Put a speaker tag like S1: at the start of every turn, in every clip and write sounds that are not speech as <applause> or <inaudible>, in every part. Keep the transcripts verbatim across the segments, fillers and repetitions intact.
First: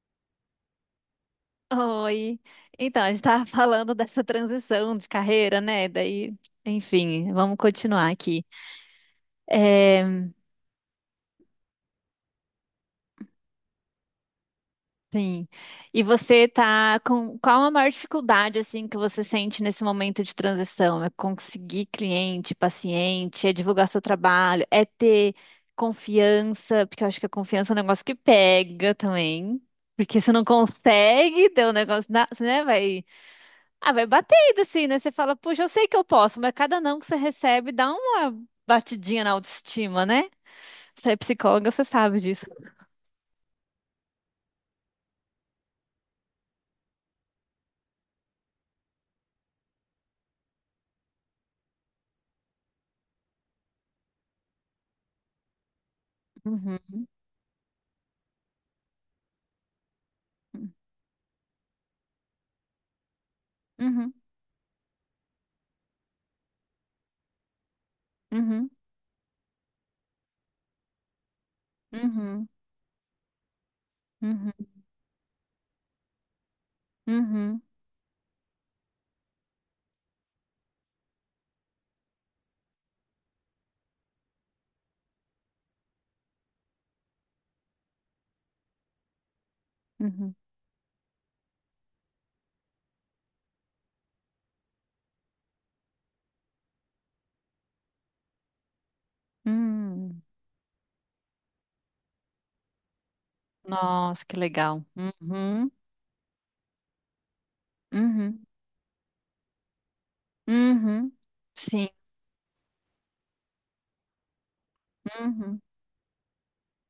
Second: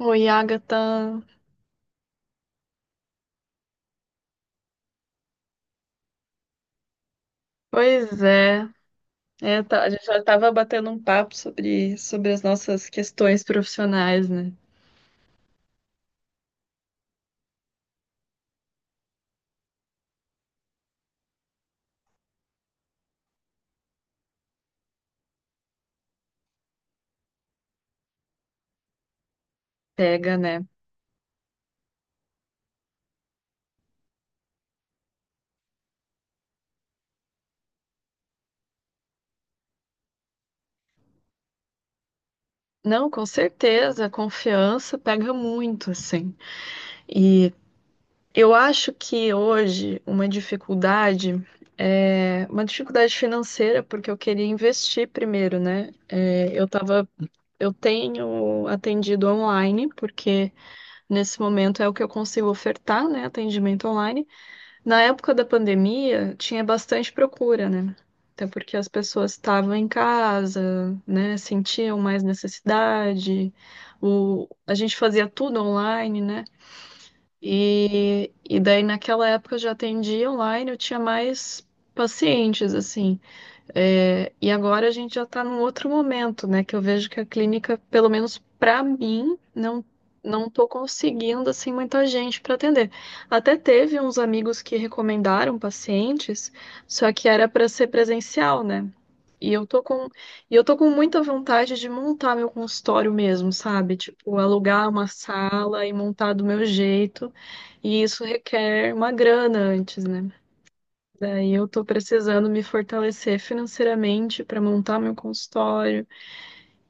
S1: Oi, Agatha.
S2: Oi. Então, a gente estava <laughs> falando dessa transição de carreira, né? Daí, enfim, vamos continuar
S1: Pois
S2: aqui.
S1: é. É, tá- a gente já
S2: É,
S1: estava batendo um papo sobre, sobre as nossas questões profissionais, né?
S2: sim. E você tá com qual a maior dificuldade assim que você sente nesse momento de transição? É conseguir cliente, paciente, é divulgar seu trabalho, é ter confiança, porque eu acho que a confiança é um negócio que pega também. Porque você
S1: Pega,
S2: não
S1: né?
S2: consegue ter um negócio, na- né? Vai Ah, vai batendo assim, né? Você fala, puxa, eu sei que eu posso, mas cada não que você recebe dá uma batidinha na autoestima, né? Você é psicóloga, você sabe disso.
S1: Não, com certeza, a confiança pega muito, assim. E eu acho que hoje uma dificuldade é uma dificuldade financeira, porque eu queria investir primeiro, né? É, eu
S2: Uhum,
S1: tava, eu tenho atendido online, porque nesse momento é o que eu consigo ofertar, né? Atendimento
S2: uhum,
S1: online. Na época da pandemia, tinha bastante procura, né? Até
S2: uhum,
S1: porque as pessoas estavam em casa, né? Sentiam mais
S2: uhum,
S1: necessidade. O...
S2: uhum,
S1: A gente fazia tudo online, né?
S2: uhum,
S1: E... e daí, naquela época, eu já atendia online, eu tinha mais pacientes, assim. É, e agora a gente já está num outro momento, né? Que eu vejo que a clínica, pelo menos para mim, não
S2: uhum,
S1: não estou conseguindo assim muita gente para atender. Até teve uns amigos que recomendaram pacientes, só que era para ser presencial, né? E eu tô com
S2: uhum.
S1: e eu tô com muita vontade de montar meu consultório mesmo, sabe?
S2: Nossa,
S1: Tipo,
S2: que legal.
S1: alugar uma
S2: Uhum,
S1: sala e montar do meu jeito. E isso
S2: uhum,
S1: requer uma grana antes, né?
S2: uhum.
S1: Daí eu tô
S2: Sim,
S1: precisando me fortalecer financeiramente para montar meu
S2: uhum,
S1: consultório.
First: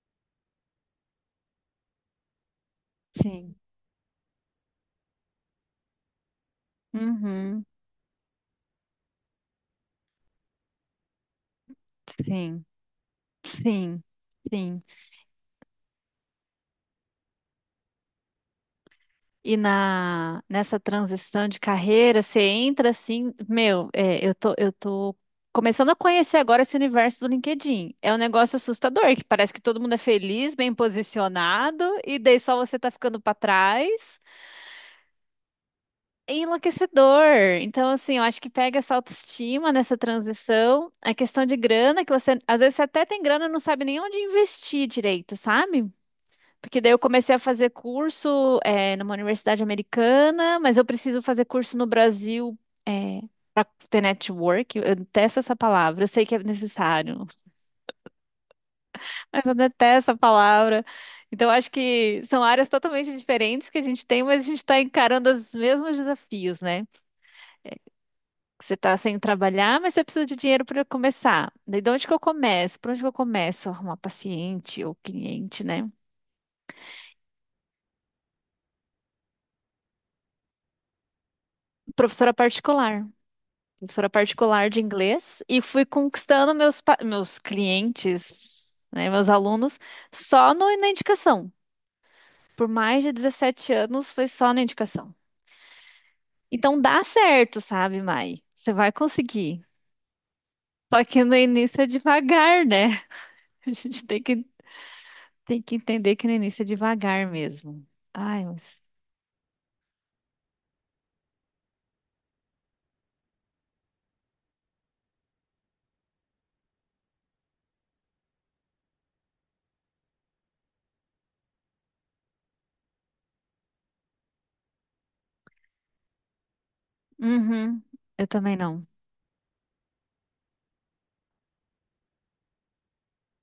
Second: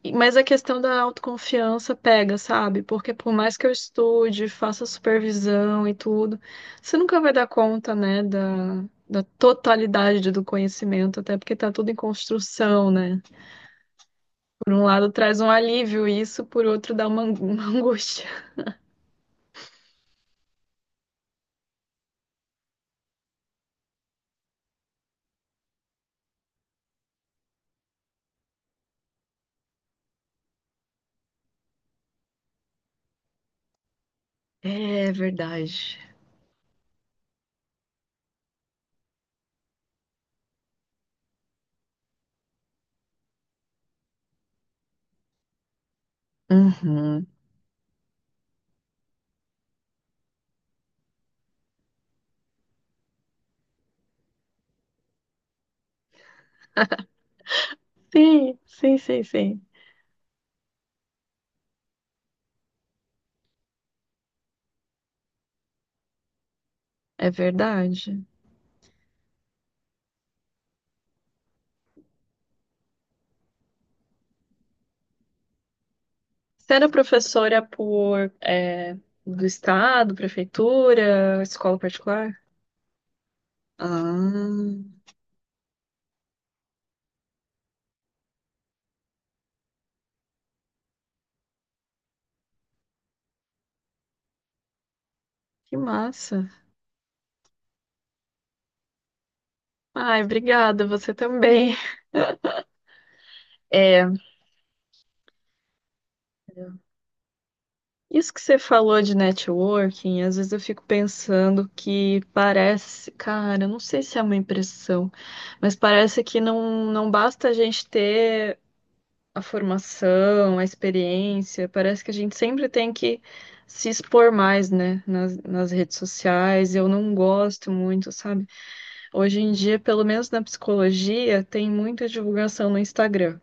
S1: E- Mas a questão da autoconfiança pega, sabe? Porque por
S2: sim,
S1: mais que eu estude, faça supervisão e tudo, você nunca vai dar
S2: uhum,
S1: conta, né, da, da totalidade do conhecimento, até porque tá tudo em
S2: sim,
S1: construção, né?
S2: sim,
S1: Por
S2: sim.
S1: um lado traz um alívio isso, por outro dá uma, ang- <laughs> uma angústia.
S2: E na, nessa transição de carreira, você entra assim, meu, é, eu tô, eu tô começando a conhecer agora esse universo do LinkedIn. É um negócio assustador, que parece que todo mundo é feliz, bem posicionado, e daí só você tá ficando pra trás.
S1: É verdade.
S2: É enlouquecedor. Então, assim, eu acho que pega essa autoestima nessa transição, a questão de grana, que você, às vezes você até tem grana e não sabe nem onde investir direito, sabe? Porque daí eu
S1: Uhum.
S2: comecei a fazer curso, é, numa universidade americana, mas eu preciso fazer curso no Brasil, é, para ter network. Eu detesto essa palavra, eu sei que é necessário,
S1: Sim, sim, sim,
S2: mas eu
S1: sim.
S2: detesto essa palavra. Então, acho que são áreas totalmente diferentes que a gente tem, mas a gente está encarando os mesmos desafios, né?
S1: É verdade.
S2: Você está sem trabalhar, mas você precisa de dinheiro para começar. Daí, de onde que eu começo? Por onde que eu começo a arrumar paciente ou cliente, né?
S1: Você era professora por, é, do estado, prefeitura, escola
S2: Professora
S1: particular?
S2: particular. Professora particular de
S1: Ah,
S2: inglês e fui conquistando meus, pa- meus clientes, né, meus alunos, só no- na indicação. Por mais de dezessete anos foi só na indicação.
S1: que massa.
S2: Então dá certo, sabe, Mai? Você vai conseguir.
S1: Ai, obrigada,
S2: Só
S1: você
S2: que no
S1: também.
S2: início é devagar, né? <laughs> A gente
S1: É,
S2: tem que, tem que entender que no início é devagar mesmo.
S1: isso que
S2: Ai,
S1: você
S2: mas.
S1: falou de networking, às vezes eu fico pensando que parece, cara, eu não sei se é uma impressão, mas parece que não, não basta a gente ter a formação, a experiência. Parece que a gente sempre tem que se expor mais, né, nas, nas redes sociais. Eu não gosto
S2: Uhum,
S1: muito,
S2: eu
S1: sabe?
S2: também não.
S1: Hoje em dia, pelo menos na psicologia, tem muita divulgação no Instagram.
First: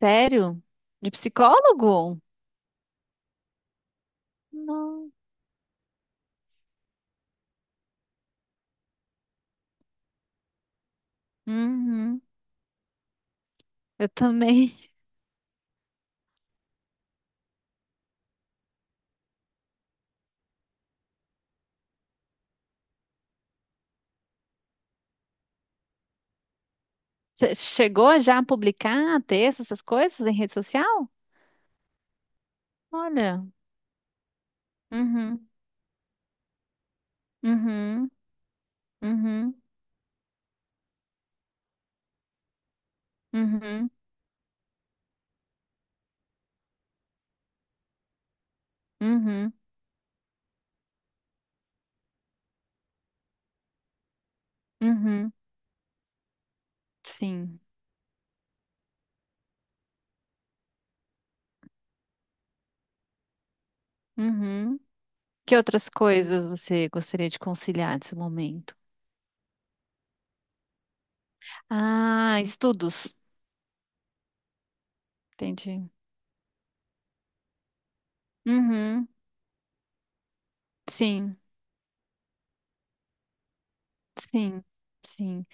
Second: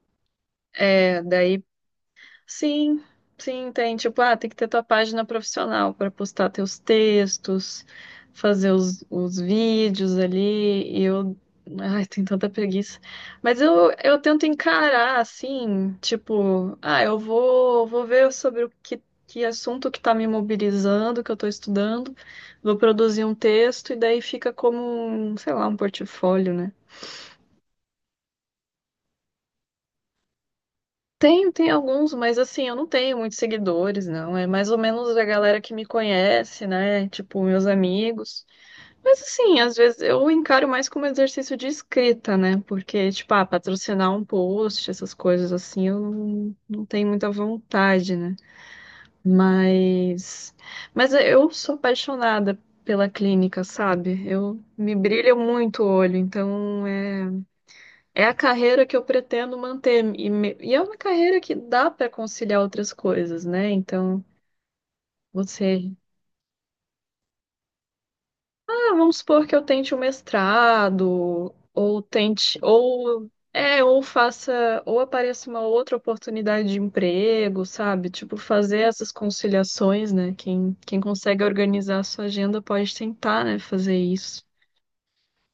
S2: Sério? De
S1: É, daí.
S2: psicólogo?
S1: Sim, sim, tem. Tipo, ah, tem que ter tua
S2: Não.
S1: página profissional para postar teus textos, fazer os, os vídeos ali. E eu. Ai,
S2: Uhum,
S1: tem tanta preguiça. Mas eu,
S2: eu
S1: eu tento
S2: também.
S1: encarar assim, tipo, ah, eu vou, vou ver sobre o que, que assunto que tá me mobilizando, que eu tô estudando, vou produzir um texto, e daí fica como, um, sei lá, um portfólio, né?
S2: Você chegou já a publicar texto, essas coisas em rede social?
S1: Tenho, tem alguns, mas assim, eu não tenho muitos
S2: Olha.
S1: seguidores, não. É mais ou menos a
S2: Uhum,
S1: galera que me conhece, né? Tipo, meus
S2: uhum,
S1: amigos. Mas assim,
S2: uhum,
S1: às vezes eu encaro mais como exercício de escrita, né? Porque, tipo, ah,
S2: uhum,
S1: patrocinar um post, essas coisas assim, eu não, não tenho muita vontade, né?
S2: uhum,
S1: Mas, mas eu sou apaixonada pela clínica, sabe? Eu me
S2: uhum.
S1: brilha muito o olho, então é
S2: Sim.
S1: é a carreira que eu pretendo manter. E, me- e é uma carreira que dá para conciliar outras coisas, né? Então,
S2: Uhum. Que outras
S1: você.
S2: coisas você gostaria de conciliar nesse momento?
S1: Ah, vamos supor que eu tente um mestrado, ou
S2: Ah,
S1: tente.
S2: estudos.
S1: Ou. É, ou faça. Ou apareça uma
S2: Entendi.
S1: outra oportunidade de emprego, sabe? Tipo, fazer
S2: Uhum.
S1: essas conciliações, né? Quem, quem
S2: Sim,
S1: consegue organizar a sua agenda pode tentar, né? Fazer isso.
S2: sim, sim.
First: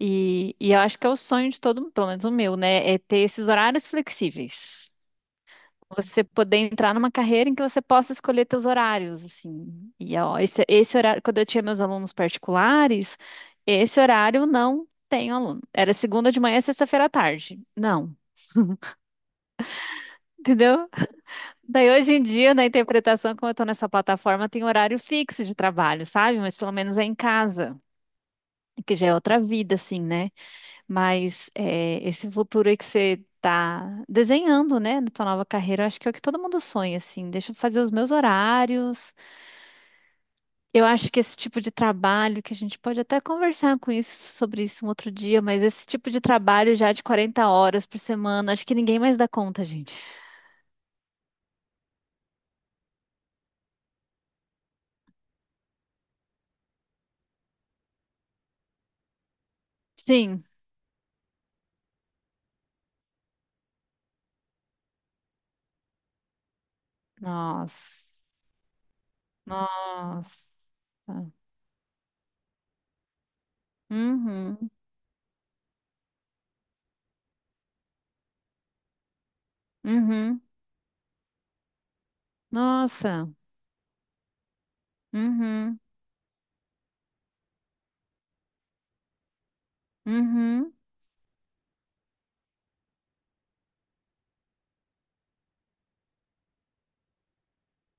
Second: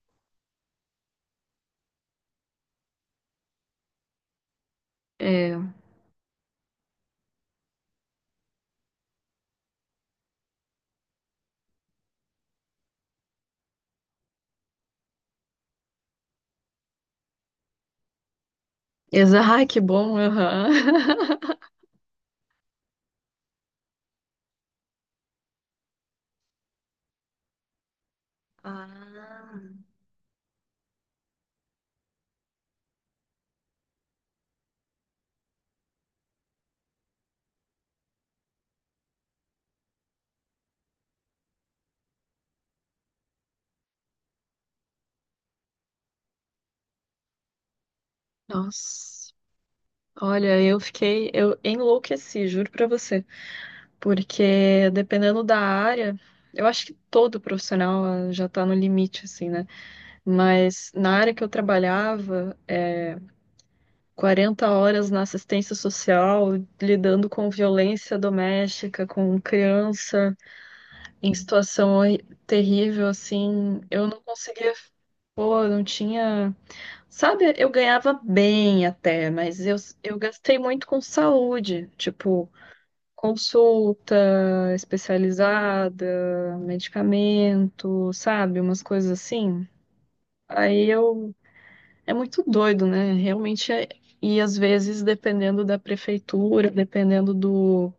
S2: E, e eu acho que é o sonho de todo mundo, pelo menos o meu, né? É ter esses horários flexíveis.
S1: É.
S2: Você poder entrar numa carreira em que você possa escolher teus horários, assim. E ó, esse, esse horário, quando eu tinha meus alunos particulares, esse horário não tem aluno. Era segunda de manhã e sexta-feira à tarde. Não.
S1: Exato, que bom,
S2: <laughs>
S1: aham.
S2: Entendeu?
S1: <laughs>
S2: Daí hoje em dia, na interpretação, como eu estou nessa plataforma, tem horário fixo de trabalho, sabe? Mas pelo menos é em casa, que já é outra vida,
S1: Ah,
S2: assim, né? Mas é, esse futuro aí que você tá desenhando, né, na tua nova carreira, eu acho que é o que todo mundo sonha, assim. Deixa eu fazer os meus horários. Eu acho que esse tipo de trabalho, que a gente pode até conversar com isso, sobre isso um outro dia, mas esse tipo de trabalho já de 40 horas por semana, acho que ninguém mais dá
S1: nossa.
S2: conta, gente.
S1: Olha, eu fiquei, eu enlouqueci, juro pra você, porque dependendo da área, eu acho que todo profissional ah, já tá no limite, assim, né?
S2: Sim.
S1: Mas na área que eu trabalhava, é, 40 horas na assistência social, lidando com violência
S2: Nossa.
S1: doméstica, com criança,
S2: Nossa.
S1: em situação horri- terrível, assim, eu não
S2: Uhum.
S1: conseguia. Pô, eu não tinha. Sabe, eu ganhava bem até, mas eu, eu
S2: Uhum.
S1: gastei muito com saúde. Tipo,
S2: Nossa.
S1: consulta
S2: Uhum.
S1: especializada, medicamento, sabe? Umas coisas assim.
S2: Uhum.
S1: Aí eu. É muito doido, né? Realmente é. E às vezes, dependendo da prefeitura, dependendo do...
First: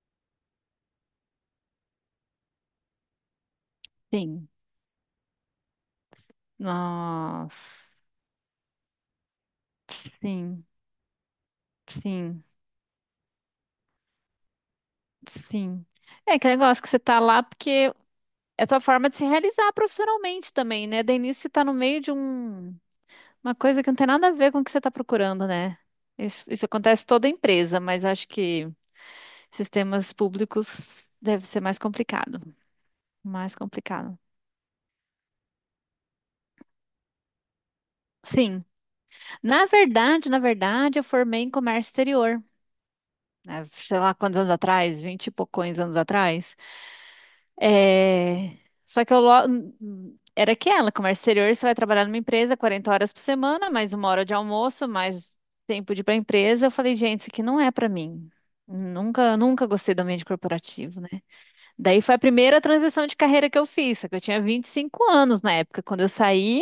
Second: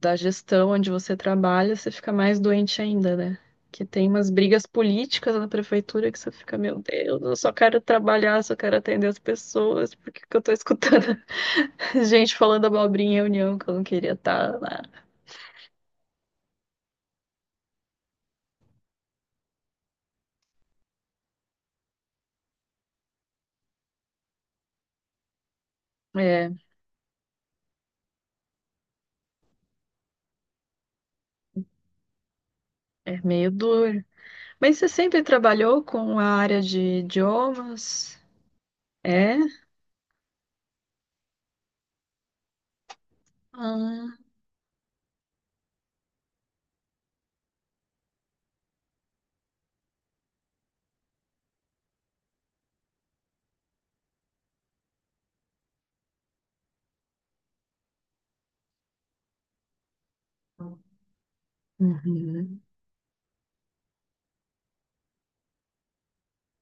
S1: da gestão onde você trabalha, você fica mais doente ainda, né? Que tem umas
S2: Sim.
S1: brigas políticas na prefeitura que você fica, meu Deus, eu só
S2: Nossa.
S1: quero trabalhar, só quero atender as pessoas, por que que eu tô
S2: Sim.
S1: escutando <laughs> gente
S2: Sim.
S1: falando abobrinha em reunião que eu não queria estar lá?
S2: Sim. É aquele negócio que você tá lá porque é a tua forma de se realizar profissionalmente também, né? Daí nisso você tá no meio de um. Uma coisa que não tem nada a ver com o que você está procurando, né? Isso,
S1: É.
S2: isso acontece em toda empresa, mas acho que sistemas públicos deve ser mais complicado.
S1: É meio
S2: Mais
S1: duro.
S2: complicado.
S1: Mas você sempre trabalhou com a área de idiomas?
S2: Sim.
S1: É?
S2: Na verdade, na verdade, eu formei em comércio exterior. Né? Sei lá
S1: Ah,
S2: quantos anos atrás, vinte e poucos anos atrás. É. Só que eu lo- hum, era aquela, comércio exterior, você vai trabalhar numa empresa quarenta horas por semana, mais uma hora de almoço, mais tempo de ir para a empresa. Eu falei, gente, isso aqui não é para mim. Nunca, nunca gostei do ambiente corporativo, né? Daí foi a primeira
S1: uhum.
S2: transição de carreira que eu fiz, só que eu tinha vinte e cinco anos na época. Quando eu saí,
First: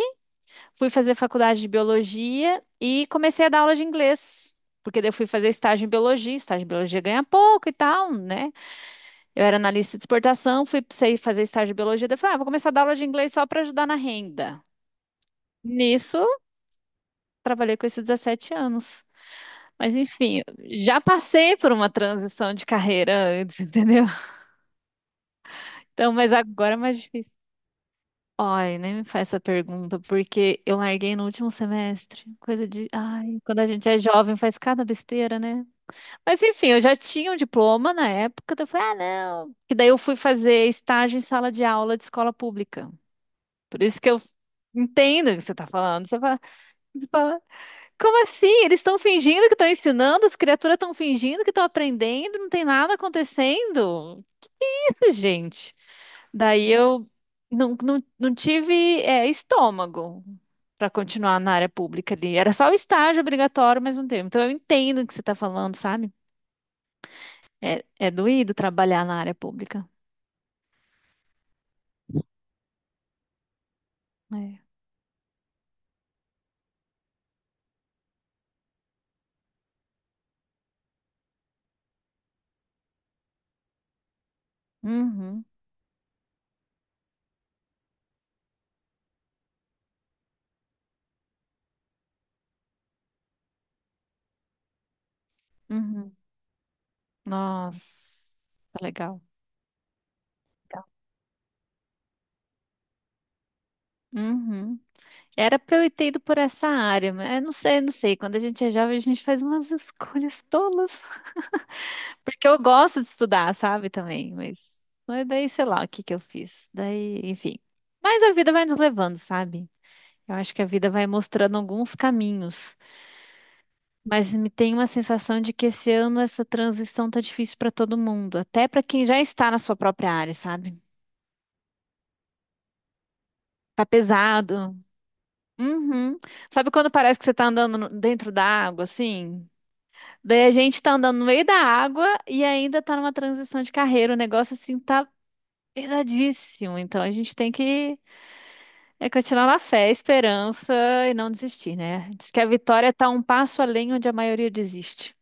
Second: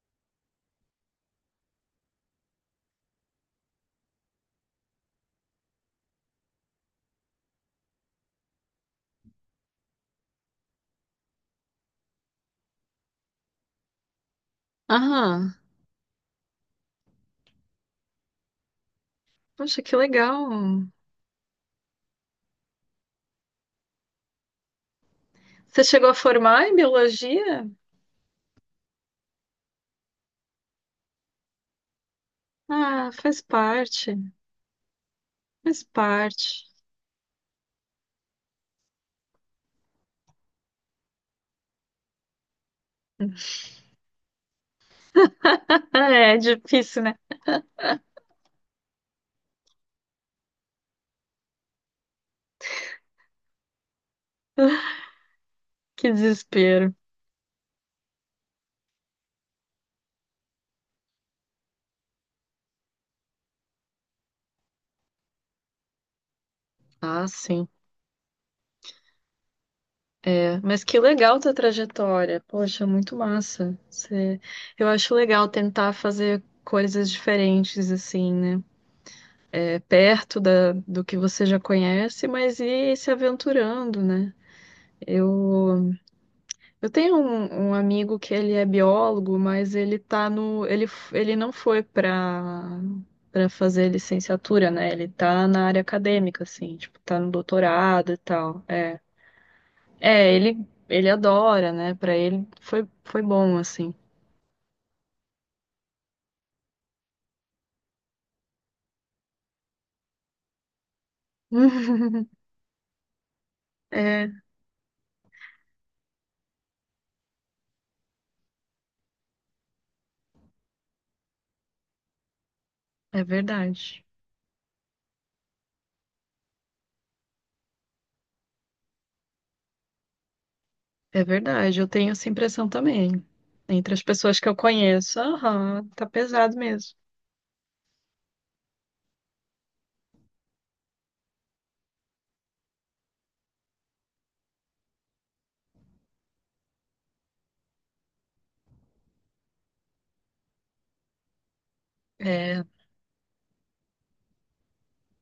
S2: fui fazer faculdade de biologia e comecei a dar aula de inglês. Porque daí eu fui fazer estágio em biologia, estágio em biologia ganha pouco e tal, né? Eu era analista de exportação, fui sei fazer estágio de biologia, daí eu falei, ah, vou começar a dar aula de inglês só para ajudar na renda.
S1: Aham.
S2: Nisso, trabalhei com isso dezessete anos.
S1: Poxa, que
S2: Mas
S1: legal.
S2: enfim, já passei por uma transição de carreira antes, <laughs> entendeu?
S1: Você chegou
S2: Então,
S1: a
S2: mas
S1: formar
S2: agora
S1: em
S2: é mais difícil.
S1: biologia?
S2: Ai, nem me faz essa pergunta, porque eu larguei no último semestre. Coisa de.
S1: Ah,
S2: Ai,
S1: faz
S2: quando a gente é
S1: parte.
S2: jovem, faz cada besteira, né?
S1: Faz
S2: Mas
S1: parte.
S2: enfim,
S1: <laughs>
S2: eu já tinha um diploma na época, então eu falei, ah, não. E daí eu fui fazer estágio em sala de aula de escola pública. Por isso que eu entendo o que você está
S1: Ah,
S2: falando. Você
S1: é
S2: fala,
S1: difícil,
S2: você
S1: né?
S2: fala, como assim? Eles estão fingindo que estão ensinando, as criaturas estão fingindo que estão aprendendo, não tem nada acontecendo. Que isso, gente.
S1: Que
S2: Daí
S1: desespero.
S2: eu não, não, não tive, é, estômago para continuar na área pública ali. Era só o estágio obrigatório, mas não teve. Então eu entendo o que você está falando, sabe?
S1: Ah, sim.
S2: É, é doído trabalhar na área pública.
S1: É, mas que legal tua trajetória. Poxa, muito massa. Você...
S2: É.
S1: Eu acho legal tentar fazer coisas diferentes, assim, né? É, perto da, do que você já conhece, mas ir se aventurando, né?
S2: Uhum,
S1: Eu, eu tenho um, um amigo que ele é biólogo, mas ele tá no, ele, f- ele não foi para para fazer licenciatura, né? Ele tá na área
S2: uhum.
S1: acadêmica, assim, tipo, tá no doutorado e
S2: Nossa,
S1: tal.
S2: tá
S1: É,
S2: legal.
S1: é, ele
S2: Legal.
S1: ele adora, né? Para ele foi foi bom, assim.
S2: Uhum. Era pra eu ter ido por essa área, mas eu não sei, não sei. Quando a gente é jovem, a gente faz umas escolhas tolas.
S1: <laughs>
S2: <laughs> Porque eu gosto de estudar, sabe,
S1: É,
S2: também. Mas, mas daí, sei lá, o que que eu fiz. Daí, enfim. Mas a vida vai nos levando, sabe? Eu acho que a vida vai mostrando alguns caminhos.
S1: é verdade.
S2: Mas me tem uma sensação de que esse ano essa transição tá difícil pra todo mundo. Até pra quem já está na sua própria área, sabe?
S1: É verdade, eu tenho essa impressão também.
S2: Tá
S1: Entre as pessoas que eu
S2: pesado.
S1: conheço, aham, tá
S2: Uhum.
S1: pesado
S2: Sabe quando
S1: mesmo.
S2: parece que você tá andando no- dentro da água, assim? Daí a gente tá andando no meio da água e ainda tá numa transição de carreira. O negócio assim tá pesadíssimo. Então a gente tem que é, continuar na fé, esperança e não desistir, né? Diz que a
S1: É,
S2: vitória tá um passo além onde a maioria desiste.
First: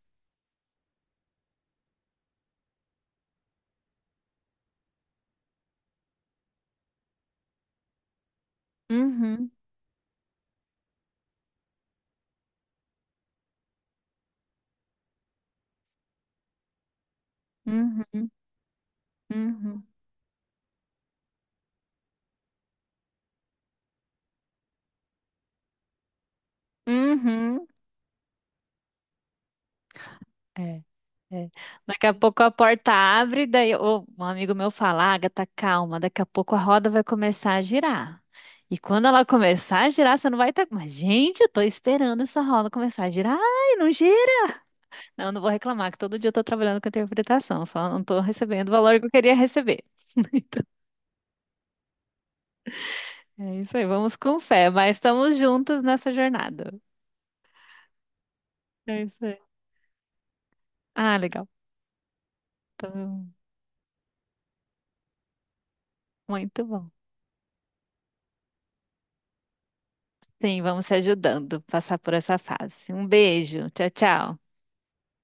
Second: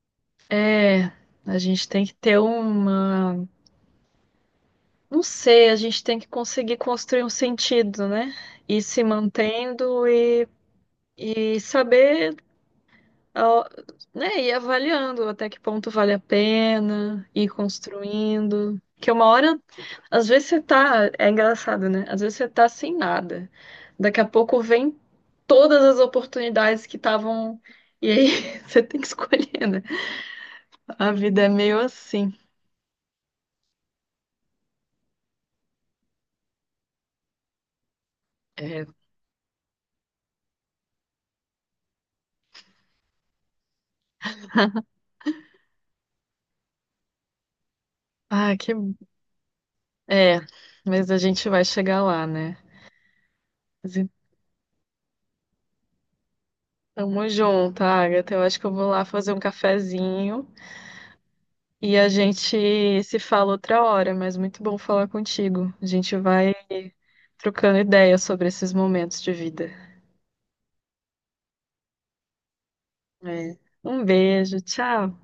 S1: é, a gente tem que ter uma, não sei, a gente tem que conseguir construir um sentido, né? E se
S2: Uhum,
S1: mantendo e, e, saber, ó, né, ir avaliando até que ponto vale a pena, ir
S2: uhum,
S1: construindo. Que uma hora.
S2: uhum,
S1: Às vezes você tá, é engraçado, né? Às vezes você tá sem nada. Daqui a pouco vem todas as oportunidades que estavam.
S2: uhum.
S1: E aí <laughs> você tem que escolher, né?
S2: É,
S1: A vida é
S2: é.
S1: meio
S2: Daqui a
S1: assim.
S2: pouco a porta abre, daí ô, um amigo meu fala, Agatha, calma, daqui a pouco a roda vai começar a girar. E
S1: É.
S2: quando ela começar a girar, você não vai estar. Mas, gente, eu tô esperando essa roda começar a girar. Ai, não gira. Não, não vou reclamar, que todo dia eu tô trabalhando com interpretação, só não tô
S1: Ah,
S2: recebendo o
S1: que.
S2: valor que eu queria receber.
S1: É,
S2: <laughs>
S1: mas a gente vai chegar lá, né?
S2: Então, é isso aí,
S1: Mas
S2: vamos com fé, mas estamos juntos nessa jornada.
S1: tamo junto, Agatha. Eu acho que eu vou lá
S2: É isso
S1: fazer um
S2: aí.
S1: cafezinho
S2: Ah, legal.
S1: e a gente se
S2: Então,
S1: fala outra hora, mas muito bom falar contigo. A gente vai
S2: muito bom.
S1: trocando ideias sobre esses momentos de vida.
S2: Sim, vamos se ajudando a passar por essa fase. Um
S1: É.
S2: beijo. Tchau,
S1: Um
S2: tchau.
S1: beijo, tchau.